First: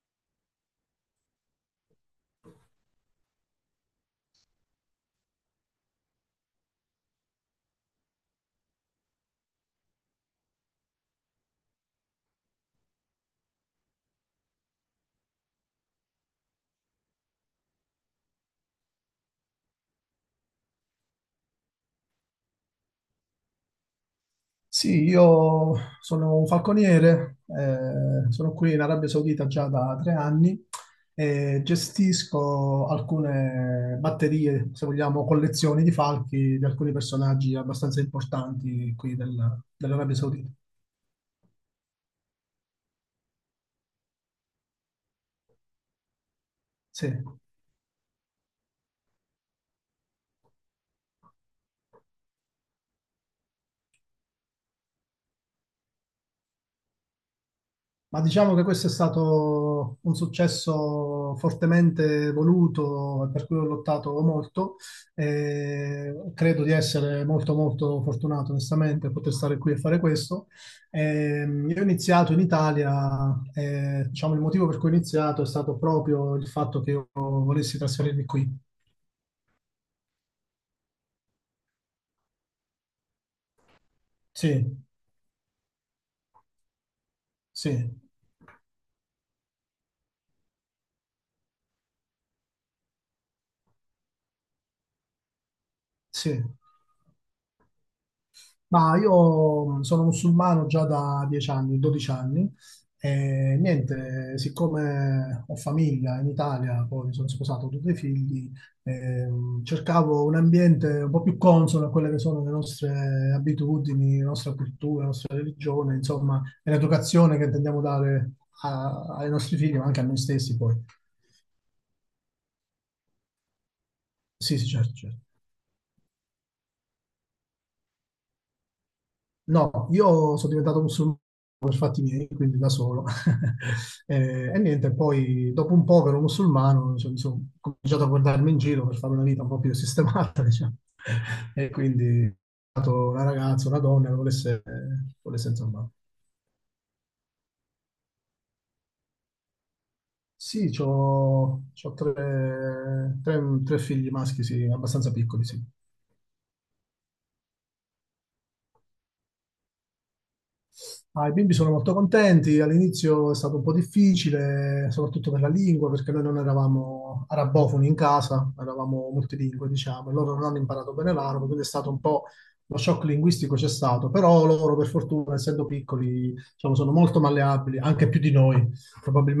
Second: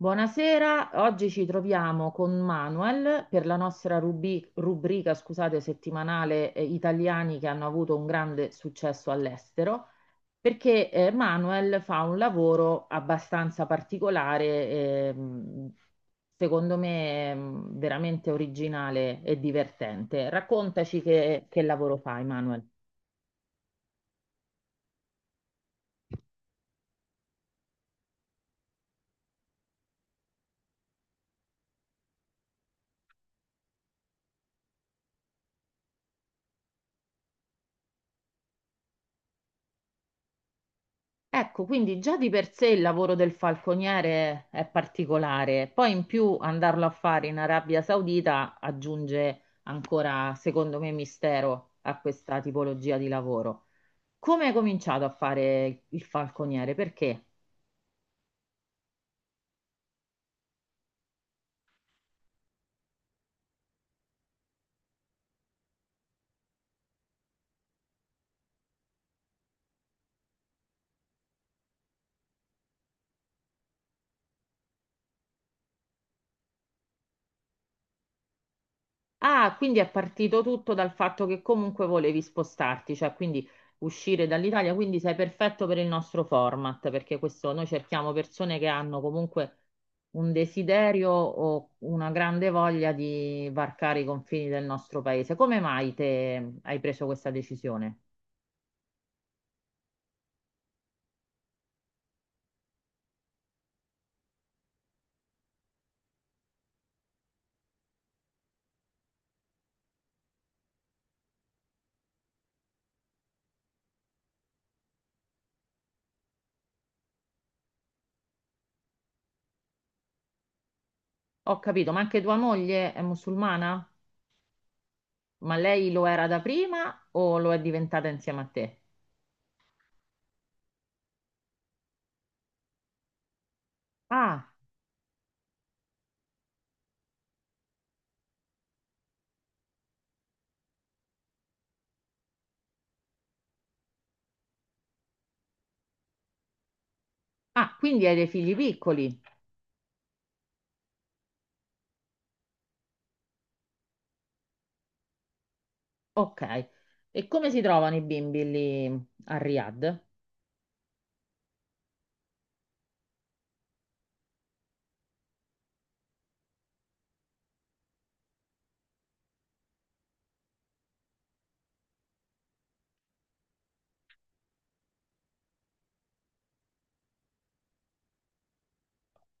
Buonasera, oggi ci troviamo con Manuel per la nostra rubrica, scusate, settimanale, Italiani che hanno avuto un grande successo all'estero, perché, Manuel fa un lavoro abbastanza particolare, ehm, secondo me veramente originale e divertente. Raccontaci che lavoro fai, Manuel. Sì, io sono un falconiere, sono qui in Arabia Saudita già da 3 anni e gestisco alcune batterie, se vogliamo, collezioni di falchi di alcuni personaggi abbastanza importanti qui dell'Arabia Saudita. Ecco, quindi già di per sé il lavoro del falconiere è particolare, poi in più andarlo a Sì. fare in Arabia Saudita aggiunge ancora, secondo me, mistero a questa tipologia di lavoro. Come hai cominciato a fare il falconiere? Perché? Ma diciamo che questo è stato un successo fortemente voluto e per cui ho lottato molto. Credo di essere molto molto fortunato onestamente a poter stare qui e fare questo. Io ho iniziato in Italia, diciamo il motivo per cui ho iniziato è stato proprio il fatto che io volessi trasferirmi qui. Ah, quindi è partito tutto dal fatto che comunque volevi spostarti, cioè quindi uscire dall'Italia, Sì, quindi sei perfetto per il nostro format, perché questo noi sì, cerchiamo persone che hanno comunque un desiderio o una grande voglia di varcare i confini del nostro paese. Come mai sì. te hai preso questa decisione? Ma io sono musulmano già da 10 anni, 12 anni e niente, siccome ho famiglia in Italia, poi mi sono sposato, ho 2 figli, cercavo un ambiente un po' più consono a quelle che sono le nostre abitudini, la nostra cultura, la nostra religione, insomma, e l'educazione che intendiamo dare ai nostri figli, ma anche a noi stessi poi. Ho capito, ma anche tua moglie è musulmana? Sì, sì, certo, certo. Ma lei lo era da prima o lo è diventata insieme a te? No, io sono diventato musulmano per fatti miei, quindi da solo. E, Ah, e niente, poi dopo un po' che ero musulmano, cioè, mi sono cominciato a guardarmi in giro per fare una vita un po' più sistemata, diciamo. E quindi ho trovato una ragazza, una donna che volesse, volesse insomma. ah, quindi hai dei figli piccoli. Sì, ho 3 figli maschi, sì, abbastanza piccoli, sì. Ok, e come si trovano i bimbi lì a Riyadh? Ah, i bimbi sono molto contenti, all'inizio è stato un po' difficile, soprattutto per la lingua, perché noi non eravamo arabofoni in casa, eravamo multilingue, diciamo, e loro non hanno imparato bene l'arabo, quindi è stato un po', lo shock linguistico c'è stato, però loro per fortuna, essendo piccoli, diciamo, sono molto malleabili, anche più di noi.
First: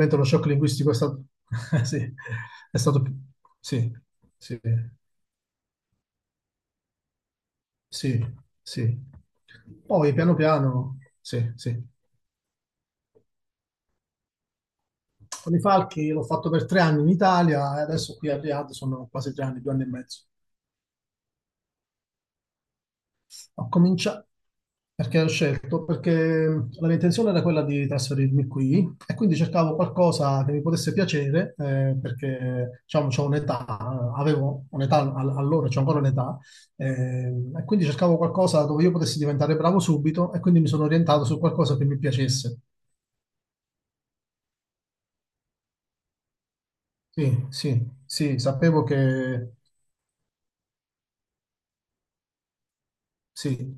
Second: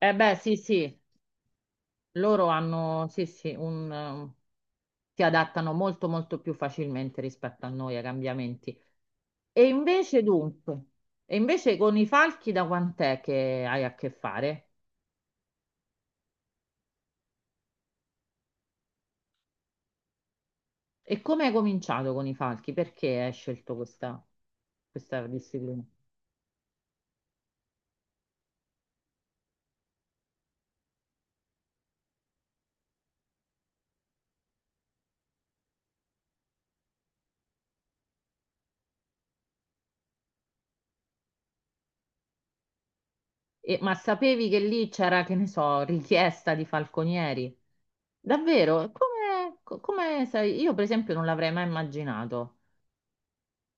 Eh lo beh, shock sì, linguistico sì, sì, loro è stato... hanno, più- sì, sì, un, Sì, sì, si adattano molto, molto più facilmente rispetto a noi ai sì, cambiamenti. sì. E Poi invece, piano dunque, piano, e sì, invece sì. con i falchi da quant'è che hai a che fare? Con i falchi l'ho fatto per 3 anni in Italia e adesso qui a Riyadh sono quasi 3 anni, 2 anni e mezzo. E come hai cominciato con i falchi? Perché hai Ho scelto questa, cominciato perché questa ho disciplina? scelto, perché la mia intenzione era quella di trasferirmi qui e quindi cercavo qualcosa che mi potesse piacere, perché diciamo, c'ho un'età, avevo un'età allora, c'ho ancora un'età, e quindi cercavo qualcosa dove io potessi diventare bravo subito e quindi mi sono orientato su qualcosa che mi piacesse. E ma sapevi che lì c'era, che ne so, richiesta di Sì, falconieri? sì, sì, sapevo Davvero? che Come, come sai? Io per esempio non l'avrei mai immaginato, sì,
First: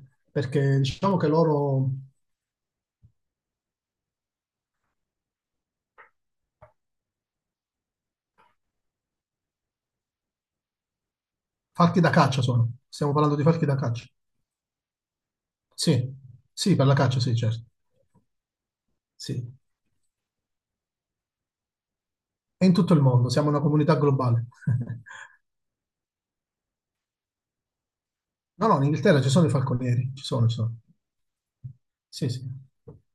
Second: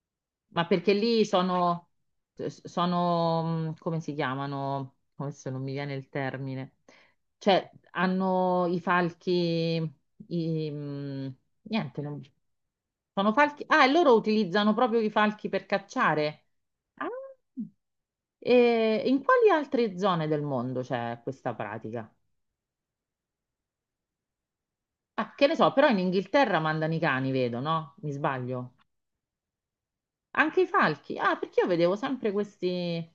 ma perché perché diciamo lì che sono, loro. sono, come si chiamano? Adesso non mi viene il termine. Cioè, hanno i falchi, i, Falchi niente, da non caccia sono. Stiamo sono parlando di falchi. falchi da Ah, e caccia. loro utilizzano proprio i falchi per Sì, cacciare. sì, per la Ah. caccia, sì, certo. E in Sì. quali altre zone del mondo c'è questa pratica? E in tutto il mondo, siamo una comunità globale. Ah, che ne so, però in Inghilterra mandano i cani, vedo, no? Mi No, sbaglio. no, in Inghilterra ci sono i falconieri, ci sono, ci Anche i sono. falchi. Ah, perché io vedevo Sì, sempre sì. questi,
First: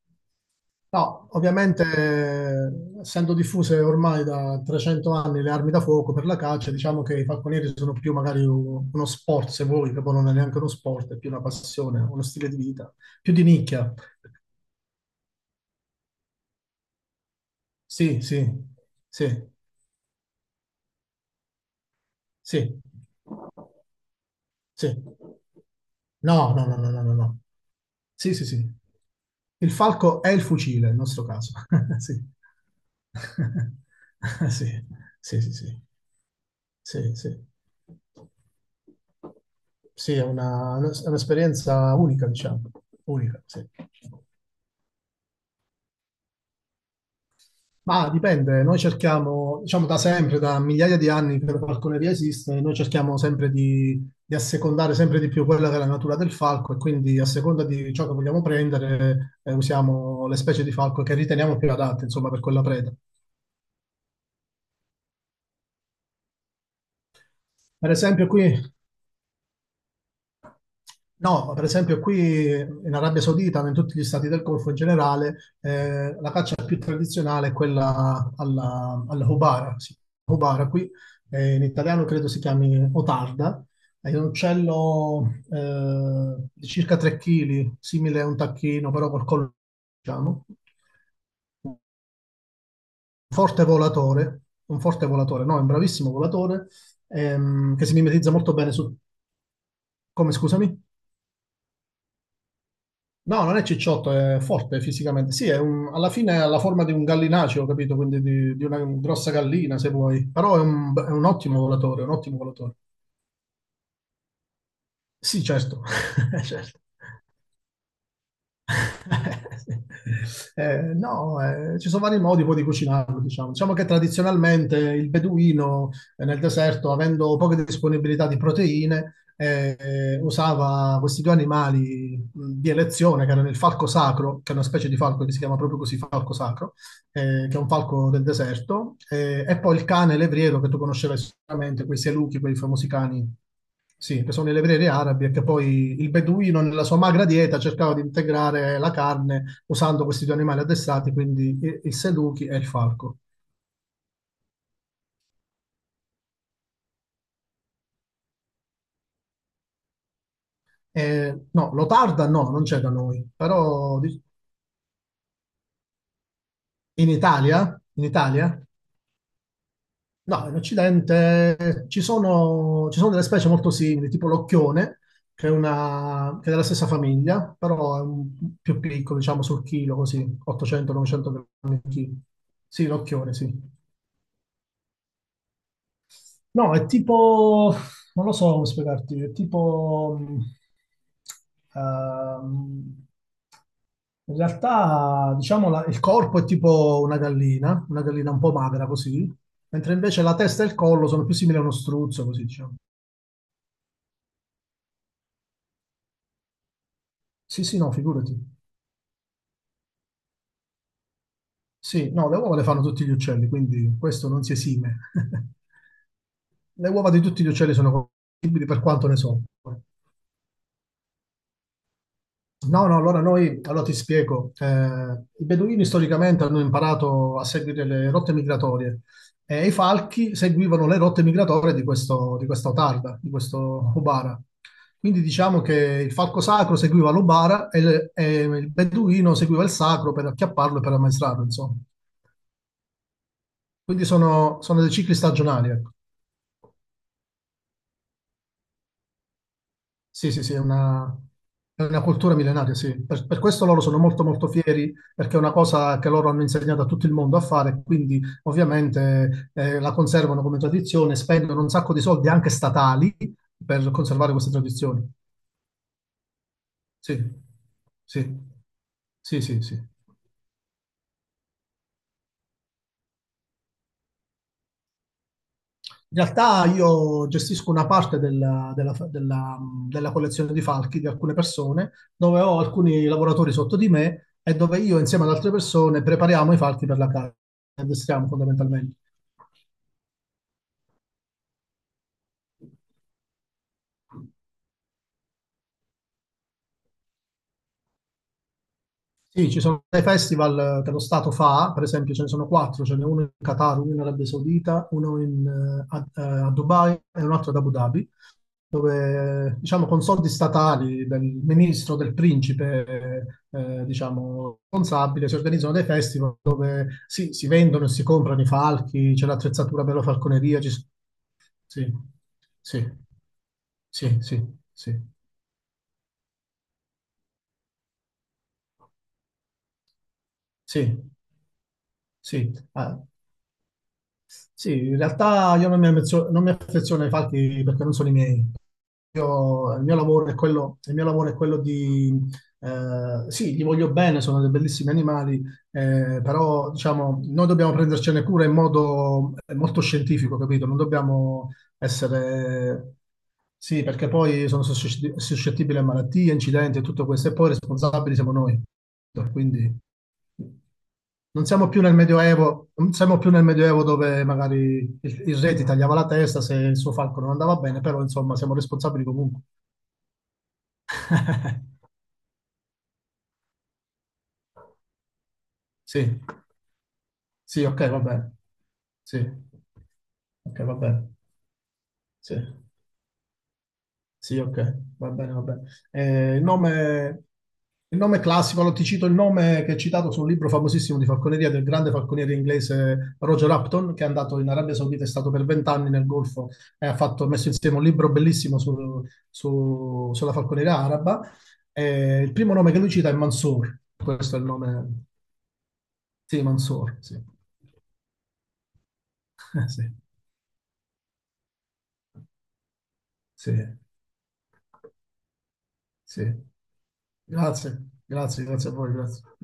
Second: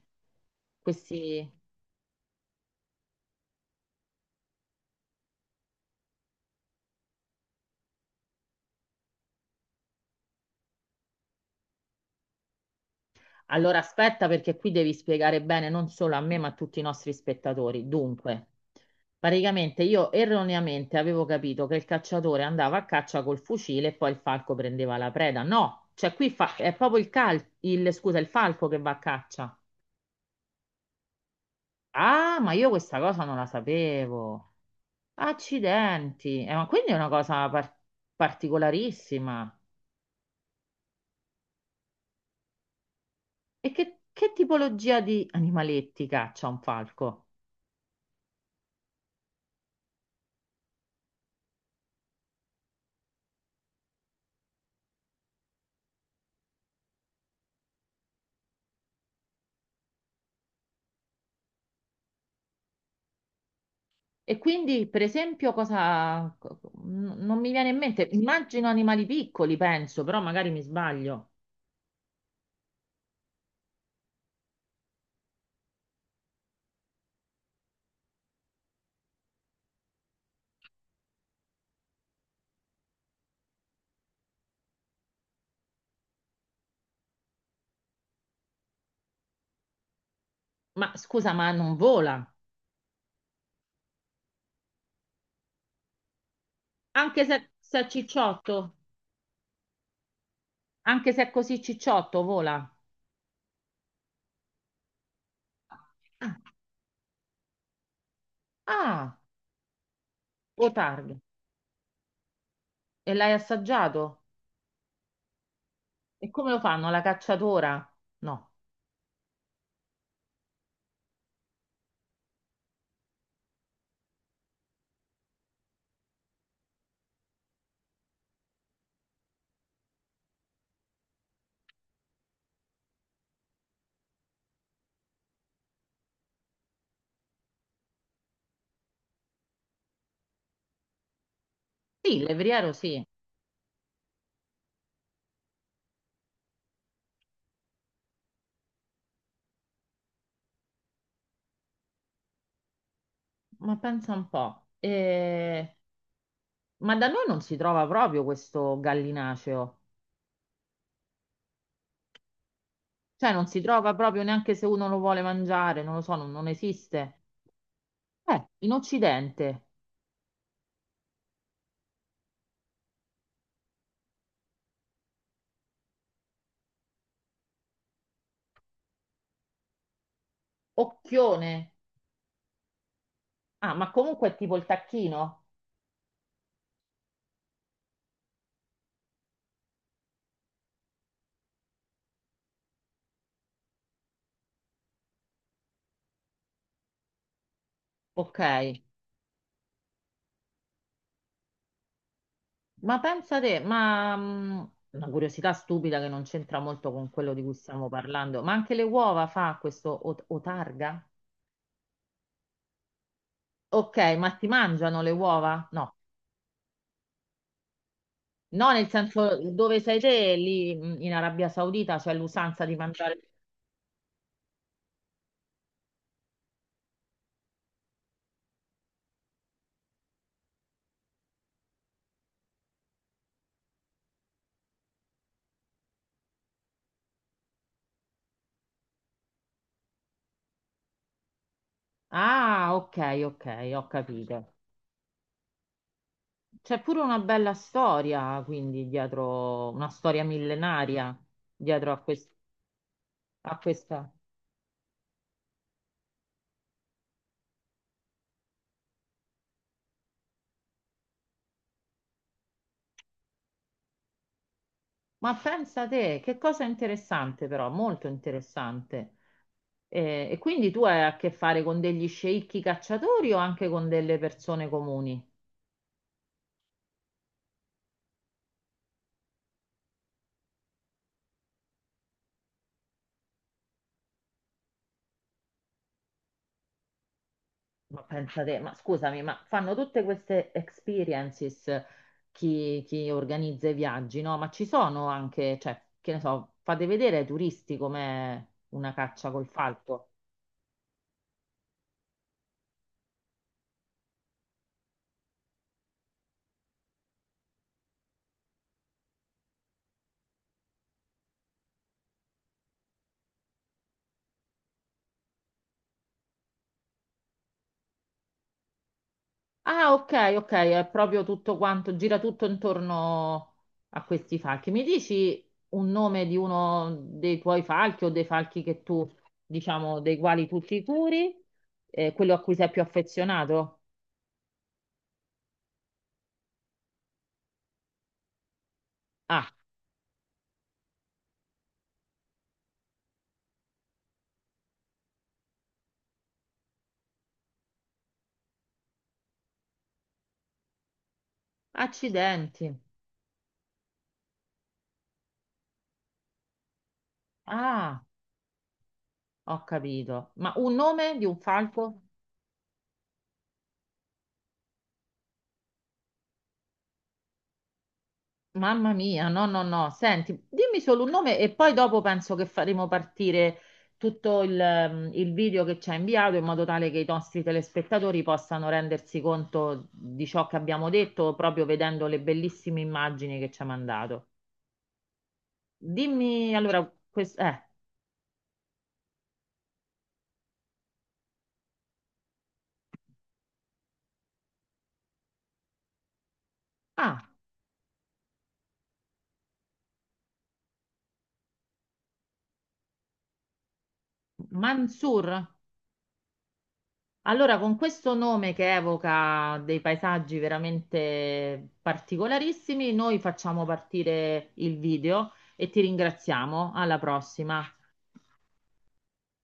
No, questi... ovviamente, essendo diffuse ormai da 300 anni le armi da fuoco per la caccia, diciamo che i falconieri sono più magari uno sport, se vuoi, che poi non è neanche uno sport, è più una passione, uno stile di vita, più di Allora nicchia. aspetta perché qui devi spiegare bene non solo a me ma a tutti i nostri spettatori. Sì, Dunque, sì, sì, praticamente io erroneamente avevo capito che il cacciatore andava sì. a caccia col fucile e poi il falco Sì. prendeva la preda. No, cioè qui No, no, è no, no, proprio no, il no, no. Scusa, il Sì, sì, falco sì. che va a caccia. Il falco è il fucile, nel nostro caso. Sì. Ah, ma io questa cosa non la sapevo. Sì, sì, sì, sì. Accidenti. Ma quindi è una Sì, sì. cosa particolarissima. Sì, è un'esperienza unica, diciamo. Unica, sì. E che tipologia di animaletti caccia un falco? Ma dipende, noi cerchiamo, diciamo da sempre, da migliaia di anni che la falconeria esiste, noi cerchiamo sempre di assecondare sempre di più quella che è la natura del falco e quindi a seconda di ciò che vogliamo prendere usiamo le specie di falco che riteniamo più adatte, insomma, per quella preda. E quindi, per esempio, cosa... non mi viene in Per mente. esempio qui Immagino animali piccoli, penso, però magari mi sbaglio. No, per esempio qui in Arabia Saudita, ma in tutti gli stati del Golfo in generale, la caccia più tradizionale è quella alla hubara. Sì, hubara qui, in italiano credo si chiami otarda, è un uccello di circa 3 kg, simile a un tacchino, però col collo, diciamo, Ma scusa, ma non vola? forte volatore, un forte volatore, no, è un bravissimo volatore, Anche se, se che è si mimetizza molto bene cicciotto? su... Come, scusami? Anche se è così cicciotto, vola? No, non è cicciotto, è forte fisicamente. Sì, alla Ah, fine ha la forma di un gallinaceo, ho capito? Quindi di una ah, grossa gallina, se vuoi. Però o è targa. un ottimo volatore, un ottimo volatore. E l'hai assaggiato? Sì, certo. E come lo Certo. fanno? La cacciatora? No. No, ci sono vari modi poi di cucinarlo, diciamo. Diciamo che tradizionalmente il beduino nel deserto, avendo poche disponibilità di proteine, usava questi 2 animali di elezione, che erano il falco sacro, che è una specie di falco che si chiama proprio così, falco sacro, che è un falco del deserto, e poi il cane levriero, che tu conoscerai sicuramente, quei Sì, il seluchi, quei levriero famosi sì, cani sì, che sono le vere arabe, che poi il beduino nella sua magra dieta cercava di integrare la carne usando questi 2 animali addestrati, quindi il seduchi e il falco. ma pensa un po'. Ma da noi non si trova proprio questo gallinaceo. No, l'otarda no, non c'è da noi, Cioè non si trova proprio neanche se uno lo vuole mangiare, non lo so, non, non in esiste. Italia, In Occidente, no, in Occidente ci sono delle specie molto simili, tipo l'occhione, che è, una, che è della stessa famiglia, però è più piccolo, diciamo sul chilo, così, 800-900 occhione. grammi al chilo. Sì, l'occhione, Ah, sì. ma comunque è tipo il tacchino? No, è tipo, non lo so come spiegarti, è tipo, ehm, in realtà, diciamo, il corpo è tipo una gallina un Ok. po' magra così, mentre invece la testa e il collo sono più simili a uno struzzo, così diciamo. Ma pensa te, ma una curiosità stupida che non c'entra molto con quello di cui Sì, sì, stiamo no, figurati. parlando, ma anche le uova fa questo otarga? Sì, no, le uova le fanno tutti gli uccelli, Ok, quindi questo ma non ti si esime. mangiano le uova? No, Le uova di tutti gli uccelli sono compatibili no, per nel quanto ne senso so. dove sei te, lì in Arabia Saudita c'è l'usanza di No, no, mangiare. allora noi, allora ti spiego. I beduini storicamente hanno imparato a seguire le rotte migratorie e i falchi seguivano le rotte migratorie di questo, di questa otarda, di questo Ubara. Quindi diciamo che il falco sacro seguiva l'Ubara e il beduino seguiva il sacro per acchiapparlo e per ammaestrarlo, insomma. Ah, ok, ok, ho Quindi capito. sono, sono dei cicli stagionali, ecco. C'è pure una bella storia, quindi dietro, una storia Sì, sì, sì, millenaria è dietro a, una cultura millenaria, sì. Per a questo loro sono questa. molto molto fieri, perché è una cosa che loro hanno insegnato a tutto il mondo a fare, quindi ovviamente la conservano come tradizione, spendono un sacco di soldi anche statali per conservare queste tradizioni. Ma pensa te, che cosa Sì, interessante però, molto sì, interessante. sì, sì, sì. E quindi tu hai a che fare con degli sceicchi cacciatori o anche con delle persone comuni? In realtà io gestisco una parte della collezione di falchi di alcune persone, dove ho alcuni lavoratori sotto di me e dove io insieme ad altre persone prepariamo i falchi per la caccia, li Ma addestriamo pensate, ma fondamentalmente. scusami, ma fanno tutte queste experiences chi, chi organizza i viaggi, no? Ma ci sono anche, cioè, che ne so, fate vedere ai turisti com'è una caccia col Sì, ci sono dei falco. festival che lo Stato fa, per esempio ce ne sono quattro, ce n'è uno in Qatar, uno in Arabia Saudita, a Dubai e un altro ad Abu Dhabi, dove diciamo con soldi statali del ministro, del principe, diciamo, responsabile, si organizzano dei festival dove sì, si vendono e si comprano i falchi, c'è l'attrezzatura Ah, per la ok, ok, falconeria, è proprio tutto sì, quanto, gira tutto sì, intorno a sì, questi sì, falchi. Mi sì, dici un nome di uno dei tuoi falchi o dei falchi che tu, diciamo, dei quali tu ti sì, curi, quello a sì, cui sì, sei più ah. affezionato? Sì, in realtà io non non mi affeziono ai falchi perché non sono i miei. Ah, Il mio lavoro è quello di... sì, gli voglio bene, sono dei bellissimi animali, però diciamo, noi dobbiamo prendercene cura in modo molto scientifico, capito? Non dobbiamo accidenti. essere... Sì, perché poi sono suscettibili a malattie, incidenti e tutto questo, e poi Ah. responsabili siamo noi. Ho Quindi... capito. Ma un nome di un Non siamo più nel falco? Medioevo, non siamo più nel Medioevo dove magari il re ti tagliava la testa se il suo falco non andava bene, però insomma siamo Mamma responsabili mia, comunque. no, no, no. Senti, dimmi solo un nome e poi dopo penso che faremo partire tutto il video che ci ha Sì, inviato in modo tale che i nostri sì, ok, va telespettatori bene. possano Sì, rendersi conto di ciò che ok, va abbiamo bene. detto proprio vedendo le Sì. bellissime immagini che ci ha mandato. Sì, ok, va bene, va bene. Eh, il Dimmi allora, nome, il nome classico, allora ti cito il nome che è citato su un libro famosissimo di falconeria del grande falconiere inglese Roger Upton, che è andato in Arabia Saudita, è stato per 20 anni nel Golfo e ha fatto, ah, ha messo insieme un libro bellissimo sulla falconeria araba. Il primo nome che lui cita è Mansour, questo è il nome, Mansur? sì, Mansour, sì. Allora, con questo nome che evoca dei Sì, paesaggi veramente particolarissimi, noi sì, facciamo partire il video e ti sì. ringraziamo. Alla prossima. Grazie, grazie, grazie a voi, grazie.